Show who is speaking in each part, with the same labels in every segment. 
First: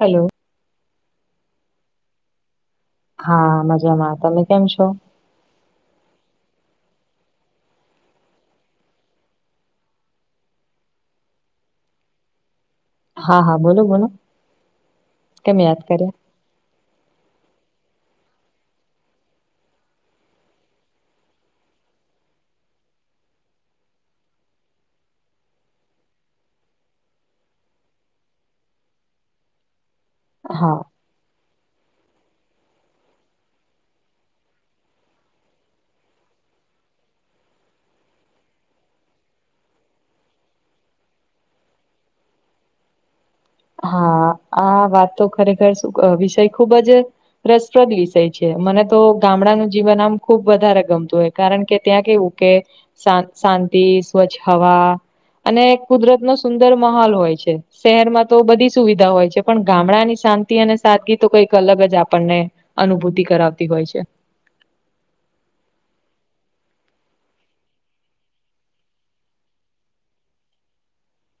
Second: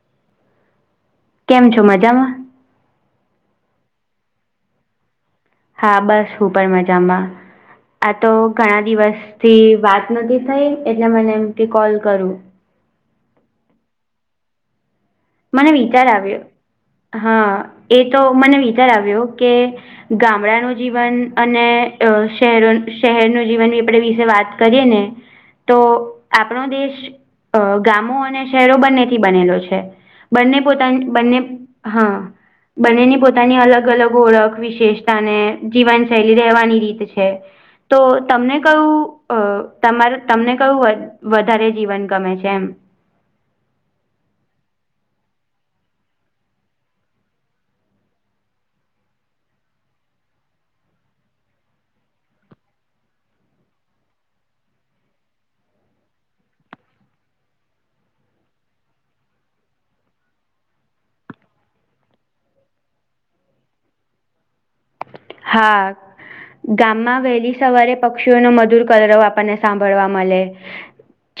Speaker 1: Hello
Speaker 2: કેમ છો મજામાં?
Speaker 1: હા મજામાં તમે કેમ છો?
Speaker 2: હા બસ હું પણ મજામાં આ તો ઘણા દિવસ થી વાત નથી થઈ એટલે મને એમથી કોલ કરું
Speaker 1: હા હા બોલો બોલો કેમ
Speaker 2: મને
Speaker 1: યાદ
Speaker 2: વિચાર
Speaker 1: કર્યા?
Speaker 2: આવ્યો હા એ તો મને વિચાર આવ્યો કે ગામડાનું જીવન અને શહેરો શહેરનું જીવનની આપણે વિશે વાત કરીએ ને તો આપણો દેશ ગામો અને શહેરો બંને થી બનેલો છે બંને
Speaker 1: હા
Speaker 2: પોતાની બંને હા બંનેની પોતાની અલગ અલગ ઓળખ વિશેષતાને જીવનશૈલી રહેવાની રીત છે તો તમને કયું તમારે તો તમને કયું વધારે જીવન ગમે છે એમ
Speaker 1: હા આ વાત તો ખરેખર શ વિષય ખુબ જ રસપ્રદ વિષય છે મને તો ગામડાનું જીવન આમ ખુબ વધારે ગમતું હોય કારણ કે ત્યાં કેવું કે શાંતિ સ્વચ્છ હવા અને કુદરત નો સુંદર મહહોલ હોય છે શહેરમાં તો બધી સુવિધા હોય છે પણ ગામડાની શાંતિ અને સાદગી તો કંઈક અલગ જ આપણને અનુભૂતિ કરાવતી હોય છે
Speaker 2: હા વહેલી સવારે પક્ષીઓનો મધુર કરવ આપણને મળે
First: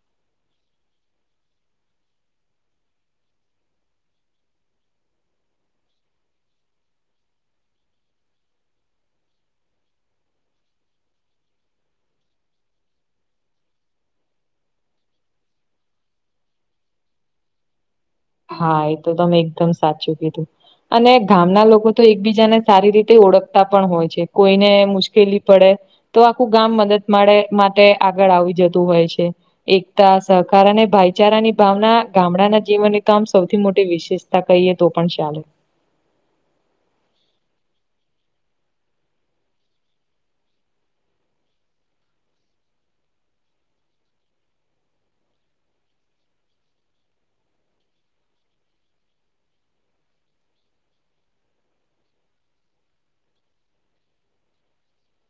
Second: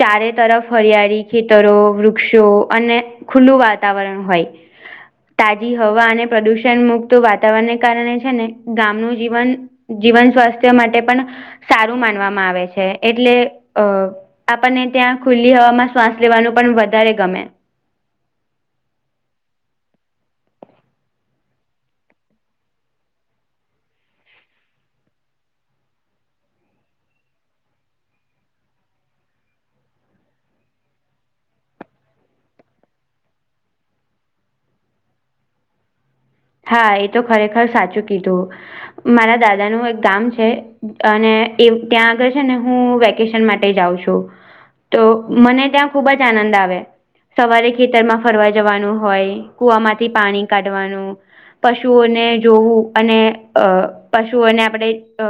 Speaker 2: ચારે તરફ હરિયાળી ખેતરો વૃક્ષો અને ખુલ્લું વાતાવરણ હોય તાજી હવા અને પ્રદુષણ મુક્ત વાતાવરણને કારણે છે ને ગામનું જીવન જીવન સ્વાસ્થ્ય માટે પણન સારું માનવામાં આવે છે એટલે અ આપણને ત્યાં ખુલ્લી શ્વાસ લેવાનું પણ વધારે ગમે
Speaker 1: હા એ તો ત મેં એકદમ સાચું કીધું. અને ગામના લોકો તો એકબીજાને સારી રીતે ઓળખતા પણ હોય છે. કોઈને મુશ્કેલી પડે. તો આખું ગામ મદદ માટેે માટે આગળ આવી જતું હોય છે. એકતા સહકાર અને ભાઈચારાની ભાવના ગામડાના જીવનમાં. કામ સૌથી મોટી વિશેષતા કહીએ જો પણ ચાલે.
Speaker 2: હા એ તો ખરેખર સાચું કીધું. મારા દાદા નું એક ગામ છે. અને ત્યાં આગળ ને હું વેકેશન માટે જાઉં છું‌. તો મને ત્યાં ખુબ જ આનંદ આવે તો. સવારે ખેતરમાં ફરવા જવાનું હોય કુવામાંથી પાણી કાઢવાનું. પશુઓને જોવું અને અ પશુઓને આપણે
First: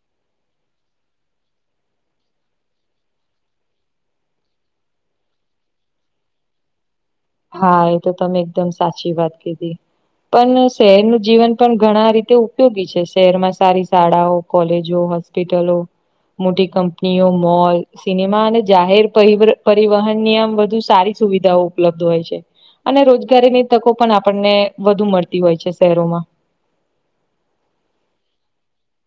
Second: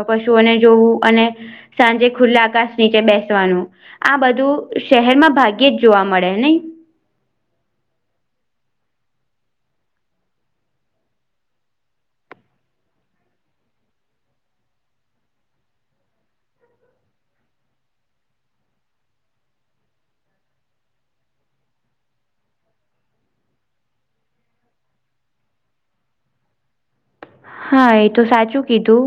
Speaker 2: પશુઓને જોવું અને. સાંજે ખુલ્લા આકાશ નીચે બેસવાનું. આ બધું શહેર માં ભાગ્યે જ જોવા મળે નઈ.
Speaker 1: હા એ તો તમે એકદમ સાચી વાત કીધી્ પણ શહેરનું જીવન પણ ઘણા રીતે ઉપયોગી છે. શહેરમાં સારી શાળાઓ કોલેજો હશે. હોસ્પિટલો... મોટી કંપનીઓ મોલ સિનેમા અને જાહેર પરિવહન ની આમ વધુ સારી. સુવિધા ઉપલબ્ધ. હોય છે અને રોજગારીની તકો પણ આપણને વધુ મળતી હોય છે. શહેરોમાં
Speaker 2: હા એ તો સાચું કીધું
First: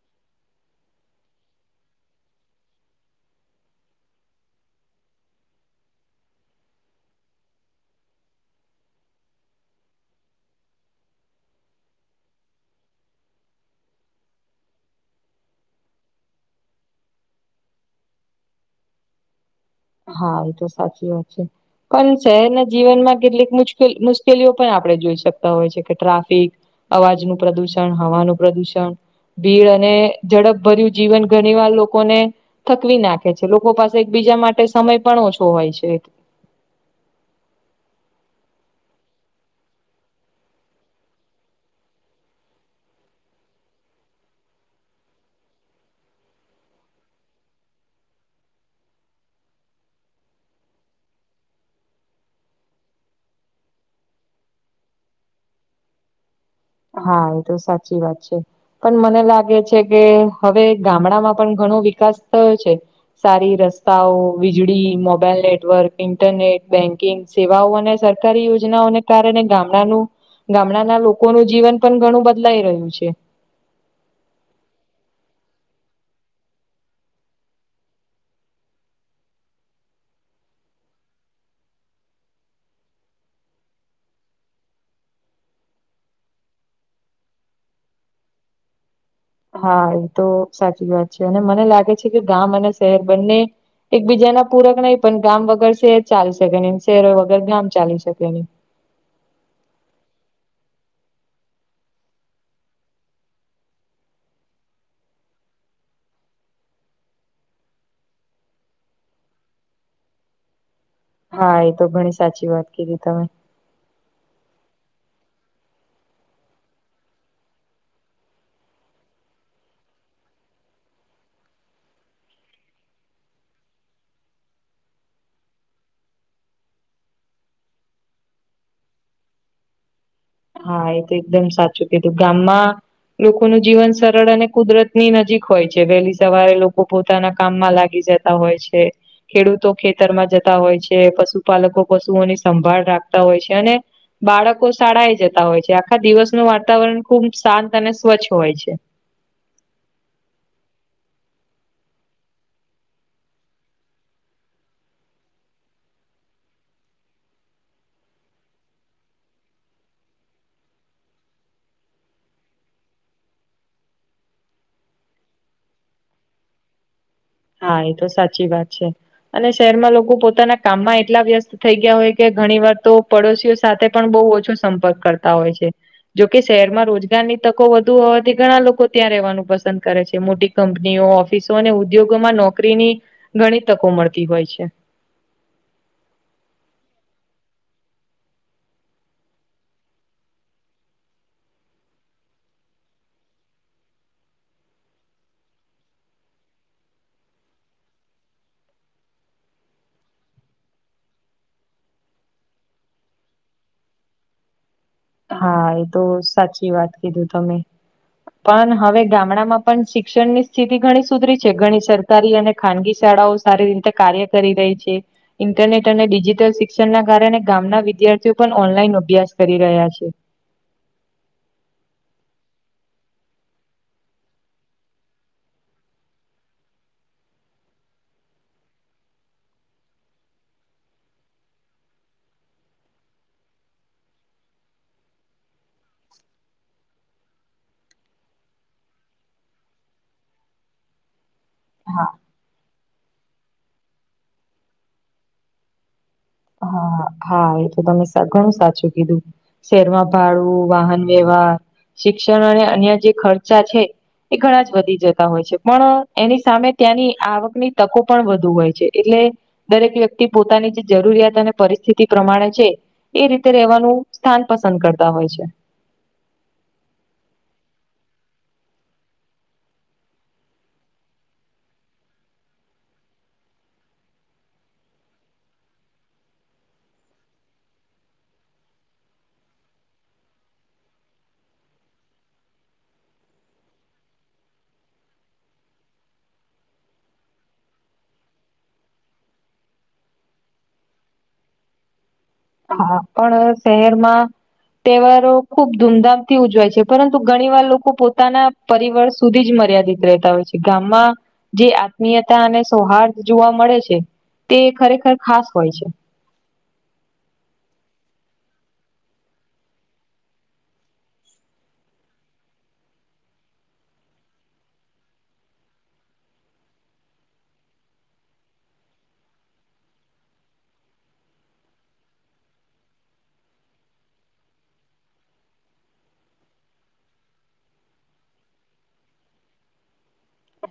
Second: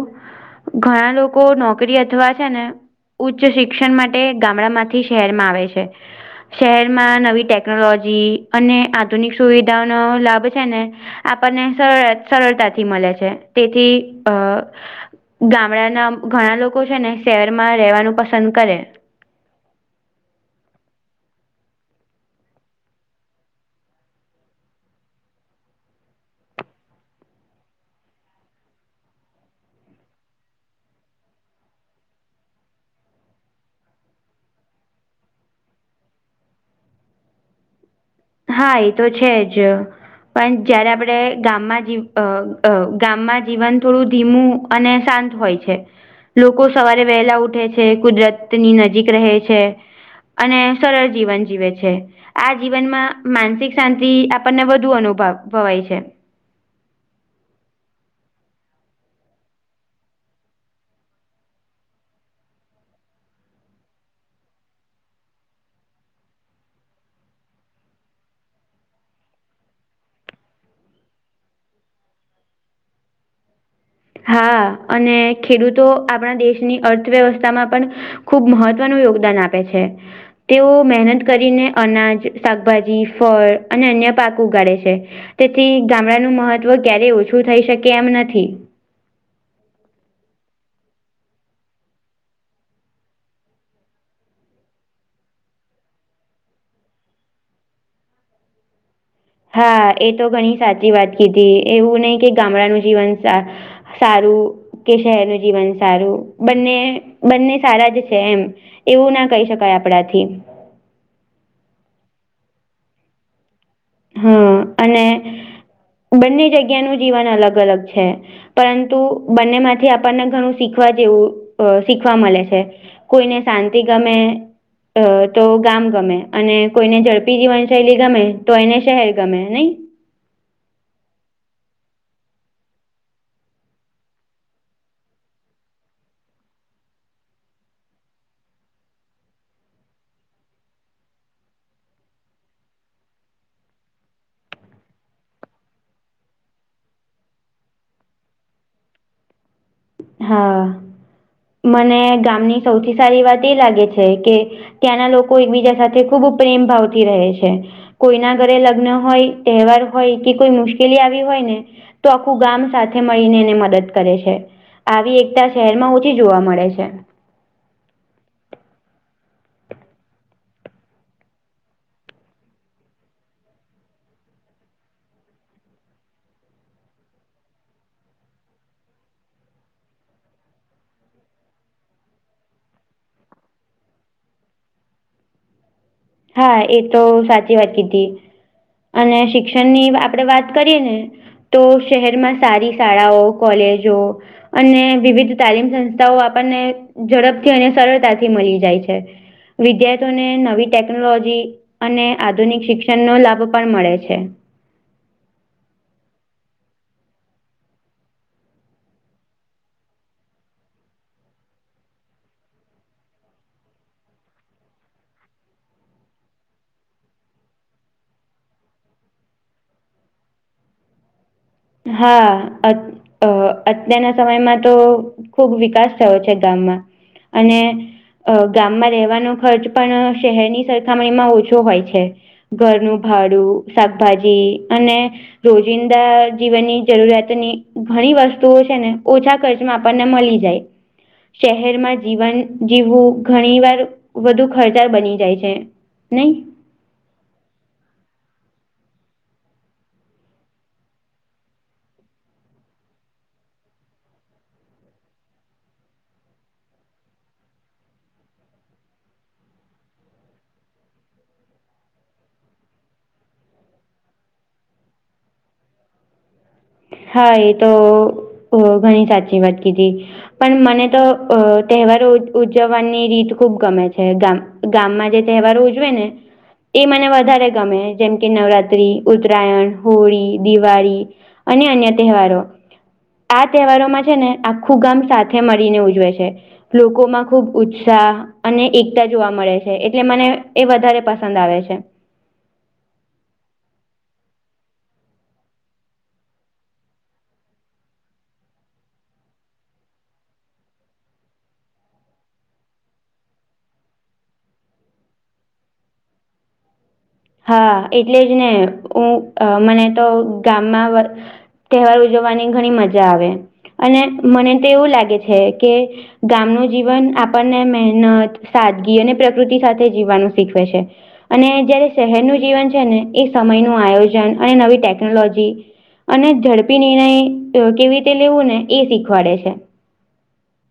Speaker 2: ઘણા લોકો નોકરી અથવા છે. ને ઉચ્ચ શિક્ષણ માટે ગામડા માંથી શહેરમાં આવે છે. શહેરમાં નવી ટેકનોલોજી અને આધુનિક સુવિધાઓનો લાભ છે. ને આપણને સર સરળતાથી મળે છે તેથી અ. ગામડાના ઘણા લોકો છે. ને શહેરમાં રહેવાનું પસંદ કરે.
Speaker 1: હા એ તો સાચી વાત છે. પણ શહેરના જીવનમાં કેટલીક મુશકેલી મુશ્કેલીઓ પણ આપડણે જોઈ શકતા હોય છે. કે ટ્રાફિક અવાજ નું પ્રદુષણ, હવાનું પ્રદુષણ, ભીડ અને ઝડપભર્યું જીવન ઘણી વાર લોકોને. થકવી નાખે છે. લોકો પાસે એકબીજા માટે સમય પણ ઓછો હોય છે.
Speaker 2: હા એ તો છે જ. પણ જયારે આપડ ગામમાં જ ગામમાં જીવન થોડું ધીમું. અને શાંત હોય છે. લોકો સવારે વહેલા ઉઠે છે. કુદરતની નજીક રહે છે. સરળ જીવન જીવે આ જીવનમાં્ માનસિક શાંતિ આપણને વધુ અનુભવ ભવાય છે.
Speaker 1: હા, એ તો સાચી વાત છે. પણ મને લાગે છે કે, હવે ગામડામાં પણ ઘણો વિકાસ થયો છે. સારી રસ્તાઓ, વીજળી, મોબાઈલ નેટવર્ક, ઇન્ટરનેટ બેંકિંગ. સેવાઓ અને સરકારી યોજનાઓને કારણે ગામડાનું ગામડાના લોકોનું. જીવન પણ ઘણું બદલાઈ રહ્યું છે.
Speaker 2: હા અને ખેડૂતો આપણા દેશની અર્થવ્યવસ્થામાં પણ. ખુબ મહત્વનું યોગદાન આપે છે. તેઓ મહેનત કરીને અનાજ, શાકભાજી, ફળ અને અન્ય પાક ઉગાડે છે. તેથી ગામડાનું મહત્વ ક્યારેય ઓછું થઈ શકે એમ નથી.
Speaker 1: હા એ તો સાચી વાત છે, અને મને લાગે છે કે ગામ અને શહેર બંને. એકબીજાના પૂરક નહીં પણ ગામ વગર શહેર ચાલી શકે નહી, ને શહેરો વગર ગામ ચાલી શકે નહી.
Speaker 2: હા એ તો ઘણી સાચી વાત કીધી, એવું નહી કે ગામડાનું જીવન સારું કે શહેરનું જીવન સારું, બંને બંને સારા જ છે એમ. એવું ના કહી શકાય આપણાથી.
Speaker 1: હા, એ તો ઘણી સાચી વાત કીધી તમે.
Speaker 2: હમ્મ અને બંને જગ્યાનું જીવન અલગ-અલગ છે. પરંતુ, બંનેમાંથી આપણને ઘણું શીખવા જેવું શીખવા મળે છે. કોઈને શાંતિ ગમે. અ તો ગામ ગમે અને કોઈને ઝડપી જીવનશૈલી ગમે. તો એને શહેર ગમે નય.
Speaker 1: હા એ તો એકદમ સાચું કીધું, ગામમાં લોકોનું જીવન સરળ અને કુદરતની નજીક હોય છે, વહેલી સવારે લોકો પોતાના કામમાં લાગી જતા આ હોય છે. ખેડૂતો ખેતરમાં જતા હોય છે, પશુપાલકો પશુઓની સંભાળ રાખતા હોય છે અને બાળકો શાળાએ જતા હોય છે, આખા દિવસનું વાતાવરણ ખુબ શાંત અને સ્વચ્છ હોય છે.
Speaker 2: હા, મને ગામની સૌથી સારી વાત એ લાગે છે કે ત્યાંના લોકો એકબીજા સાથે ખૂબ પ્રેમ ભાવથી રહે છે. કોઈના ઘરે લગ્ન હોય, તહેવાર હોય કે કોઈ મુશ્કેલી આવી હોય ને તો આખું ગામ સાથે મળીને એને મદદ કરે છે. આવી એકતા શહેરમાં ઓછી જોવા મળે છે.
Speaker 1: હા, એ તો સાચી વાત છે. અને શહેરમાં લોકો પોતાના કામમાં એટલા વ્યસ્ત થઈ ગયા હોય કે, ઘણી વાર તો પડોશઓ સાથે પણ બહુ ઓછો સંપર્ક કરતા હોય છે. જોકે શહેરમાં રોજગારની તકો વધુ હોવાથી ઘણા લોકો ત્યાં રહેવાનું પસંદ કરે છે, મોટી કંપનીઓ, ઓફિસો અને ઉદ્યોગોમાં નોકરીની ઘણી તકો મળતી હોય છે.
Speaker 2: હા, એ તો સાચી વાત કીધી. અને શિક્ષણની આપણે વાત કરીએ ને. તો શહેરમાં સારી શાળાઓ, કોલેજો અને વિવિધ તાલીમ સંસ્થાઓ આપણને ઝડપથી અને સરળતાથી મળી જાય છે. વિદ્યાર્થીઓને નવી ટેકનોલોજી અને આધુનિક શિક્ષણનો લાભ પણ મળે છે.
Speaker 1: હા, એ તો સાચી વાત કીધું તમે. પણ હવે ગામડામાં પણ શિક્ષણની સ્થિતિ ઘણી સુધરી છે, ઘણી સર સરકારી અને ખાનગી શાળાઓ સારી રીતે કાર્ય કરી રહી છે. ઇન્ટરનેટ અને ડિજિટલ શિક્ષણના કારણે ગામના વિદ્યાર્થીઓ પણ ઓનલાઈન અભ્યાસ કરી રહ્યા છે.
Speaker 2: હા, અ અ અત્યારના સમયમાં તો ખુબ વિકાસ થયો છે ગામમાં. અને. અ ગામમાં રહેવાનો ખર્ચ પણ શહેરની સરખામણીમાં ઓછો હોય છે. ઘરનું ભાડું શાકભાજી અને રોજિંદા જીવનની જરૂરિયાતની ઘણી વસ્તુઓ છે ને ઓછા ખર્ચમાં આપણને મળી જાય.
Speaker 1: હા
Speaker 2: શહેરમાં જીવન જીવવું ઘણી વાર વધુ ખર્ચાળ બની જાય છે નઈ.
Speaker 1: હા હા એ તો તમે ઘણું સાચું કીધું. શહેરમાં ભાડું વાહન વ્યવહાર શિક્ષણ અને અન્ય જે ખર્ચા છે એ ઘણા જ વધી જતા હોય છે પણ એની સામે ત્યાંની આવકની તકો પણ વધુ હોય છે એટલે દરેક વ્યક્તિ પોતાની જે જરૂરિયાત. પરિસ્થિતિ પ્રમાણે જે એ રીતે રેવાનું સ્થાન પસંદ કરતા હોય છે.
Speaker 2: હા એ તો ઘણી સાચી વાત કીધી. પણ મને તો અ તહેવારો ઉજવવાની રીત ખૂબ ગમે છે ગામ ગામમાં જે તહેવારો ઉજવે ને. ઈ મને વધારે ગમે જેમ કે નવરાત્રી, ઉત્તરાયણ, હોળી દિવાળી. અને અન્ય તહેવારો. આ તહેવારોમાં છે ને આખું ગામ સાથે મળીને ઉજવે છે. લોકોમાં ખુબ ઉત્સાહ. અને એકતા જોવા મળે છે એટલે મને એ વધારે પસંદ આવે છે.
Speaker 1: હા પણ શહેરમાં. તહેવારો ખુબ ધૂમધામથી ઉજવાય છે પરંતુ ઘણીવાર લોકો પોતાના. પરિવાર સુધી જ મર્યાદિત રહેતા હોય છે ગામમાં જે આત્મીયતા અને સૌહારસ મળે છે તે ખરેખર હોય છે.
Speaker 2: હા એટલે જ ને હું મને તો ગામમાં. તહેવાર ઉજવવાની ઘણી મજા આવે અને મને તો એવું લાગે છે કે. ગામનું જીવન આપણને મહેનત. સાદગી અને પ્રકૃતિ સાથે જીવવાનું શીખવે છે અને જયારે. શહેરનું જીવન છે ને એ સમયનું આયોજન અને નવી ટેકનોલોજી. અને ઝડપી નિર્ણય કેવી રીતે લેવું ને એ શીખવાડે છે.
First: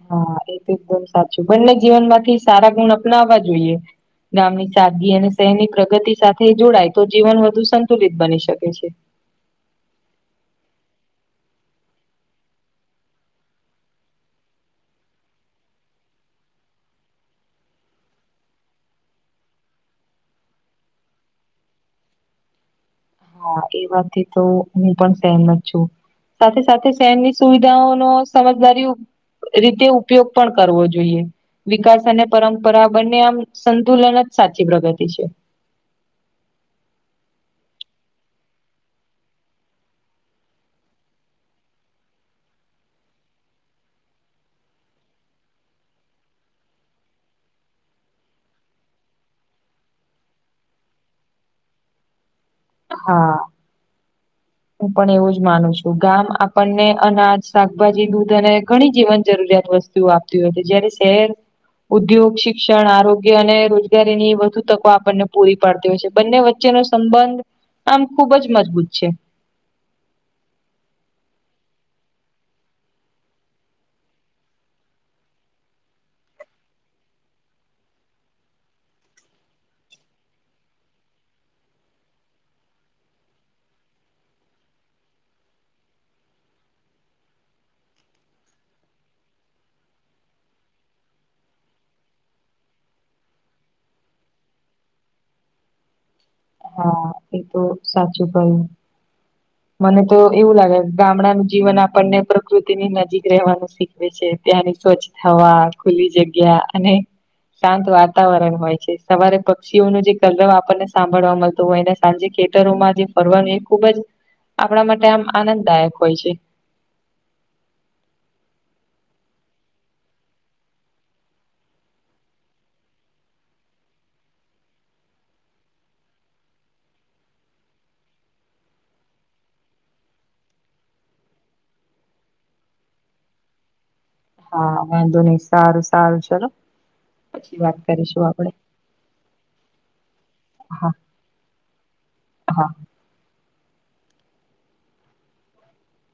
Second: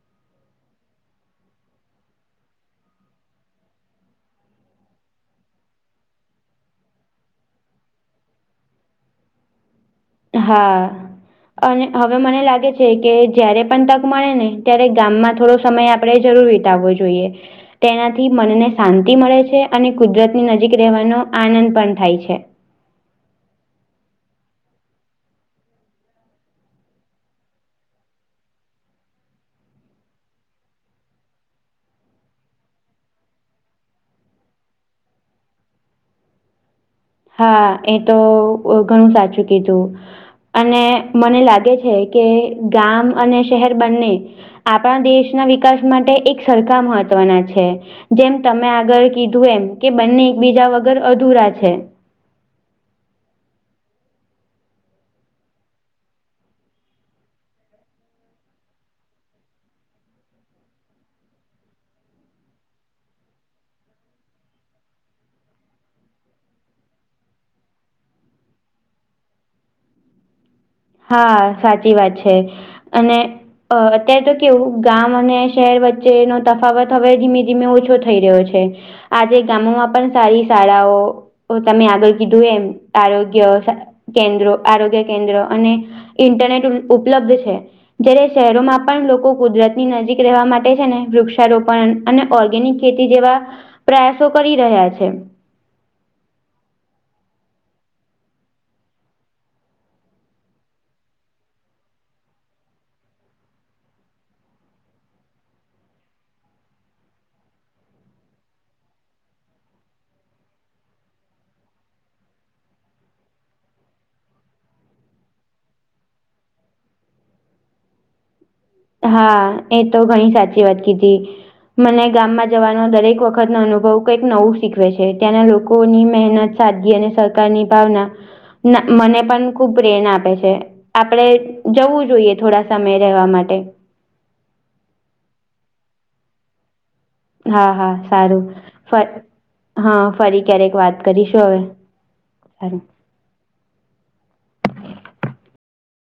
Speaker 1: હા એ તો એકદમ સાચું બંને જીવન માંથી સારા ગુણ અપનાવવા જોઈએ. ગામની સાદગદી અને શહેરની પ્રગતિ સાથે જોડાય તો જીવન વધુ સંતુલિત બની શકે છે.
Speaker 2: હા અને હવે મને લાગે છે કે જયારે પણ તક મળે ને ત્યારે ગામ થોડો સમય આપે. આપણે જરૂર વિતાવવો જોઈએ. તેનાથી મનને શાંતિ મળે છે અને કુદરતની નજીક રહેવાનો આનંદ પણ થાય છે.
Speaker 1: હા એ વાત થી તો હું પણ સહેમત છું. સાથે સાથે શહેરની સુવિધાઓ નો સમજદારી. રીતે ઉપયોગ પણ કરવો જોઈએ. વિકાસ અને પરંપરા બંને આમ સંતુલન જ સાચી પ્રગતિ છે.
Speaker 2: હા એ તો ઘણું સાચું કીધું. અને મને લાગે છે કે ગામ અને શહેર બંને. આપણા દેશના વિકાસ માટે એક સરખા મહત્વના છે. જેમ તમે આગળ કીધું એમ કે બંને એકબીજા વગર અધૂરા છે.
Speaker 1: હા
Speaker 2: [inaudible]
Speaker 1: હું પણ એવું જ માનું છું ગામ આપણને અનાજ શાકભાજી દૂધ અને ઘણી જીવન જરૂરિયાત વસ્તુ. આપતી હોય તો જ્યારે શહેર. ઉદ્યોગ શિક્ષણ આરોગ્ય અને રોજગારીની વધુ તકો આપણને પૂરી પાડતી હોય છે બંને વચ વચ્ચેનો સંબંધ આમ ખુબ જ મજબૂત છે.
Speaker 2: હા સાચી વાત છે અને અં અત્યારે તો કેવું છે ગામ અને શહેર વચ્ચે નો તફાવત ધીમે ધીમે ઓછો થઈ રહ્યો છે. આજે ગામોમાં પણ સારી શાળાઓ. તમે આગળ કીધું એમ આરોગ્ય કેન્દ્રો અને ઇન્ટરનેટ પણ ઉપલબ્ધ છે. જયારે શહેરોમાં પણ લોકો કુદરતની નજીક રહેવા માટે છે ને વૃક્ષારોપણ અને ઓર્ગેનિક ખેતી જેવા પ્રયાસો કરી રહ્યા છે.
Speaker 1: હા એતો સાચું કહ્યું.
Speaker 2: [inaudible]
Speaker 1: મને તો એવું લાગે છે કે ગામડાનું જીવન આપણને પ્રકૃતિની નજીક રહેવાનું શીખવે છે ત્યાંની સ્વચ્છ હવા, ખુલી જગ્યા અને શાંત વાતાવરણ હોય છે. સવારે પક્ષીઓનું જે કલરવ આપણને સાંભ મળવા મળતું હોયને સાંજે ખેતરોમાં જે ફરવાનું એ ખુબ જ આપણા માટે આમ આનંદદાયક હોય છે.
Speaker 2: હા એતો ઘણી સાચી વાત કીધી. મને ગામમાં જવાનો દરેક વખતનો અનુભવ કંઈક નવું શીખવે છે. ત્યાંના લોકોની મહેનત સાદગી અને સહકારની ભાવના ના મને પણ ખુબ પ્રેરણા આપે છે. આપણે જવું જોઈએ થોડા સમય રહેવા માટે.
Speaker 1: હા વાંધો નહી સારું સારું ચલો. પછી
Speaker 2: હા
Speaker 1: વાત
Speaker 2: હા
Speaker 1: કરીશું
Speaker 2: સારું
Speaker 1: આપડે
Speaker 2: ફરી હ ફરી ક્યારેક
Speaker 1: હા
Speaker 2: વાત કરીશું હવે.
Speaker 1: હા..
Speaker 2: સારું.